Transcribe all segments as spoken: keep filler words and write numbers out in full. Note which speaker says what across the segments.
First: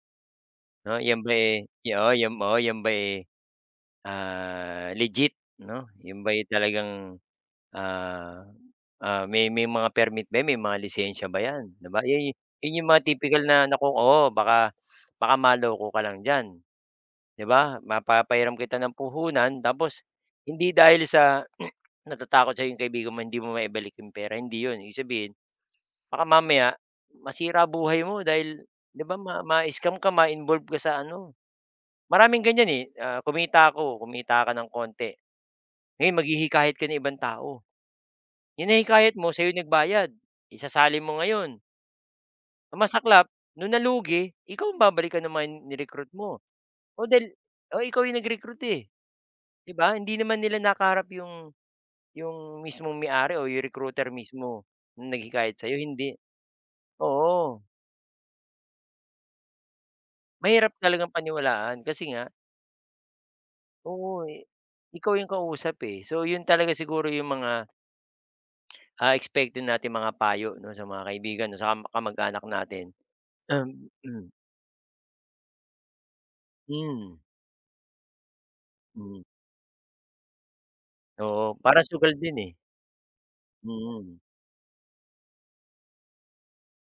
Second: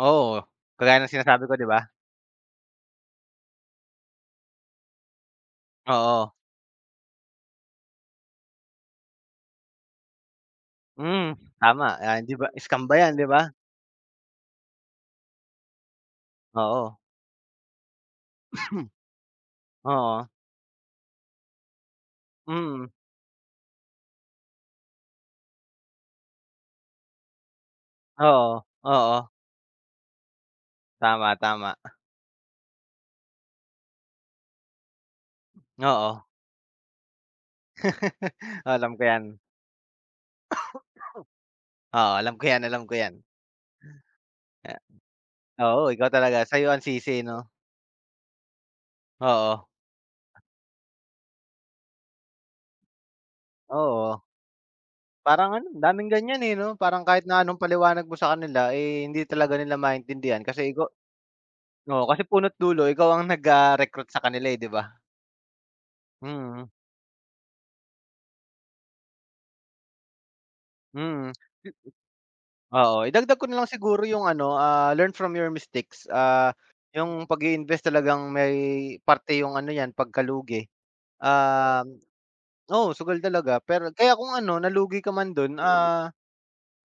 Speaker 1: Oo.
Speaker 2: Oh,
Speaker 1: Kagaya ng
Speaker 2: yan ba,
Speaker 1: sinasabi ko,
Speaker 2: eh,
Speaker 1: 'di ba?
Speaker 2: yu oh yom oo, yan ba, eh, ah, legit 'no? 'Yon
Speaker 1: Oo.
Speaker 2: ba, eh, talagang ah ah, may may mga permit ba yan, may mga lisensiya
Speaker 1: Mm,
Speaker 2: ba yan? 'Di
Speaker 1: tama.
Speaker 2: ba
Speaker 1: Ah,
Speaker 2: iya'y
Speaker 1: hindi ba
Speaker 2: yun
Speaker 1: scam
Speaker 2: yung
Speaker 1: ba
Speaker 2: mga
Speaker 1: 'yan, 'di
Speaker 2: tipikal
Speaker 1: ba?
Speaker 2: na naku oo baka baka maloko ka lang diyan,
Speaker 1: Oo.
Speaker 2: di ba? Mapapahiram kita ng puhunan, tapos
Speaker 1: Oo.
Speaker 2: hindi dahil sa natatakot sa yung
Speaker 1: Mm.
Speaker 2: kaibigan mo, hindi mo maibalik yung pera, hindi 'yon. Ibig sabihin, baka mamaya masira buhay mo, dahil
Speaker 1: Oo.
Speaker 2: 'di ba,
Speaker 1: Oo.
Speaker 2: ma mascam ka, ma-involve ka sa ano.
Speaker 1: Tama, tama.
Speaker 2: Maraming ganyan, eh, ah, kumita ko, kumita ka nang kaunti, ngayon
Speaker 1: Oo.
Speaker 2: maghihikayat ka ng ibang tao. Yung
Speaker 1: Alam ko
Speaker 2: nahikayat mo,
Speaker 1: yan.
Speaker 2: sa'yo nagbayad, isasali mo ngayon.
Speaker 1: Oo, alam ko yan,
Speaker 2: Ang
Speaker 1: alam ko yan.
Speaker 2: masaklap nung nalugi, ikaw ang babalikan naman ng mga in
Speaker 1: Ya oo,
Speaker 2: ni-recruit
Speaker 1: ikaw
Speaker 2: mo.
Speaker 1: talaga, sa'yo ang
Speaker 2: O
Speaker 1: sisi
Speaker 2: dahil
Speaker 1: 'no?
Speaker 2: oh, ikaw yung nag-recruit, eh.
Speaker 1: Oo.
Speaker 2: Di ba, hindi naman nila nakaharap yung yung mismong may-ari o yung recruiter
Speaker 1: Oo.
Speaker 2: mismo. Yung
Speaker 1: Parang
Speaker 2: naghikayat
Speaker 1: ano,
Speaker 2: sa'yo,
Speaker 1: daming
Speaker 2: hindi.
Speaker 1: ganyan, eh, no? Parang kahit na anong
Speaker 2: Oo.
Speaker 1: paliwanag mo sa kanila, eh, hindi talaga nila maintindihan.
Speaker 2: Mahirap
Speaker 1: Kasi ikaw
Speaker 2: talagang paniwalaan,
Speaker 1: oo,
Speaker 2: kasi
Speaker 1: kasi
Speaker 2: nga
Speaker 1: puno't dulo ikaw ang nag, ah, recruit sa
Speaker 2: Oo, eh
Speaker 1: kanila, eh, 'di ba?
Speaker 2: ikaw yung kausap, eh. So 'yon
Speaker 1: Mhm.
Speaker 2: talaga siguro yung mga ah, expect din nating mga payo 'no, sa mga
Speaker 1: Mhm.
Speaker 2: kaibigan 'no, sa kam kamag-anak natin.
Speaker 1: Oo. Idagdag ko na lang
Speaker 2: Um,
Speaker 1: siguro yung
Speaker 2: hmm.
Speaker 1: ano, ah, learn from your mistakes. Ah,
Speaker 2: Hmm.
Speaker 1: yung pag-iinvest talagang may
Speaker 2: Hmm.
Speaker 1: parte yung ano yan, pagkalugi.
Speaker 2: Oo, parang
Speaker 1: Um,
Speaker 2: sugal din, eh.
Speaker 1: oo, sugal talaga pero kaya
Speaker 2: Mhm.
Speaker 1: kung ano nalugi ka man do'n, ah,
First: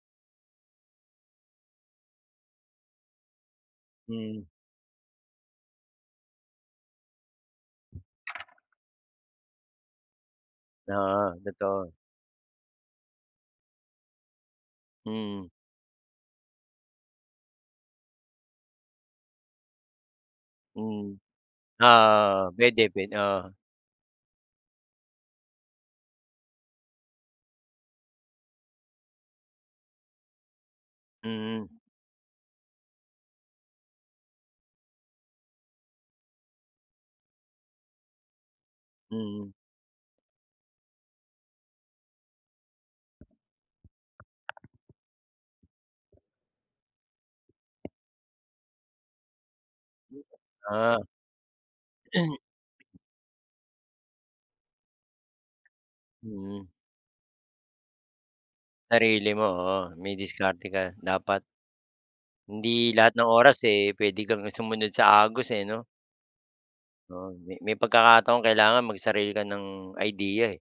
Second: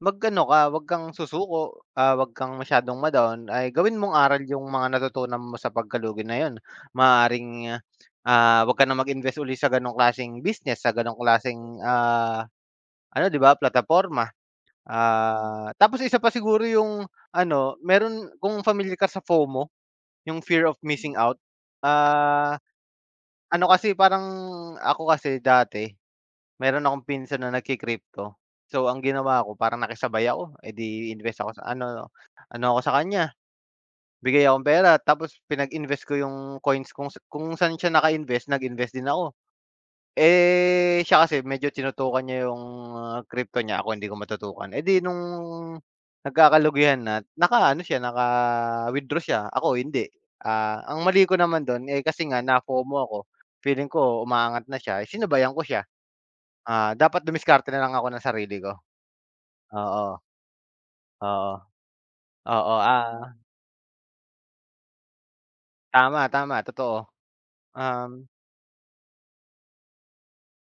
Speaker 1: mag-ano ka, 'wag kang susuko. Ah, 'wag kang masyadong ma-down. Ay, gawin mong aral
Speaker 2: Hmm.
Speaker 1: yung mga natutunan mo sa pagkalugi na 'yon. Maaaring, ah, ah, 'wag ka na mag-invest uli sa gano'ng klaseng business, sa ganong
Speaker 2: Oo,
Speaker 1: klaseng,
Speaker 2: totoo.
Speaker 1: ah, ano 'di ba, plataporma.
Speaker 2: Mm.
Speaker 1: Ah, tapos isa pa siguro yung ano, meron kung familiar ka sa fo-mo, yung fear of missing
Speaker 2: [unintelligible] Oo,
Speaker 1: out.
Speaker 2: oo.
Speaker 1: Ah,
Speaker 2: Pwede, pwe oo.
Speaker 1: ano kasi parang, ako kasi dati, meron akong pinsan na nagki-crypto so, ang ginawa ko parang nakisabay ako. Eh, di invest ako sa
Speaker 2: Mm.
Speaker 1: ano ano ako sa kanya, bigay akong pera. Tapos pinag-invest ko yung coins kung kung saan siya naka-invest, nag-invest din ako.
Speaker 2: Mhm.
Speaker 1: Eh, siya kasi medyo tinutukan niya yung, ah, crypto niya, ako hindi ko matutukan. Eh, di nung nagkakalugihan na, naka-ano siya, naka-withdraw siya, ako hindi.
Speaker 2: [unintelligible]
Speaker 1: Ah,
Speaker 2: Ah.
Speaker 1: ang mali ko naman do'n, eh, kasi nga na-fo-mo ako, feeling ko umaangat na siya, sinabayan ko siya.
Speaker 2: Mm.
Speaker 1: Ah, dapat dumiskarte na lang ako ng sarili ko.
Speaker 2: Sarili mo, oo. May
Speaker 1: Oo.
Speaker 2: diskarte ka, dapat.
Speaker 1: Oo. Oo,
Speaker 2: Hindi lahat ng
Speaker 1: ah
Speaker 2: oras, eh, pwede kang sumunod sa agos, eh, no?
Speaker 1: Tama, tama, totoo.
Speaker 2: Oo, me may
Speaker 1: Um
Speaker 2: pagkakataon kailangan magsarili ka ng idea, eh.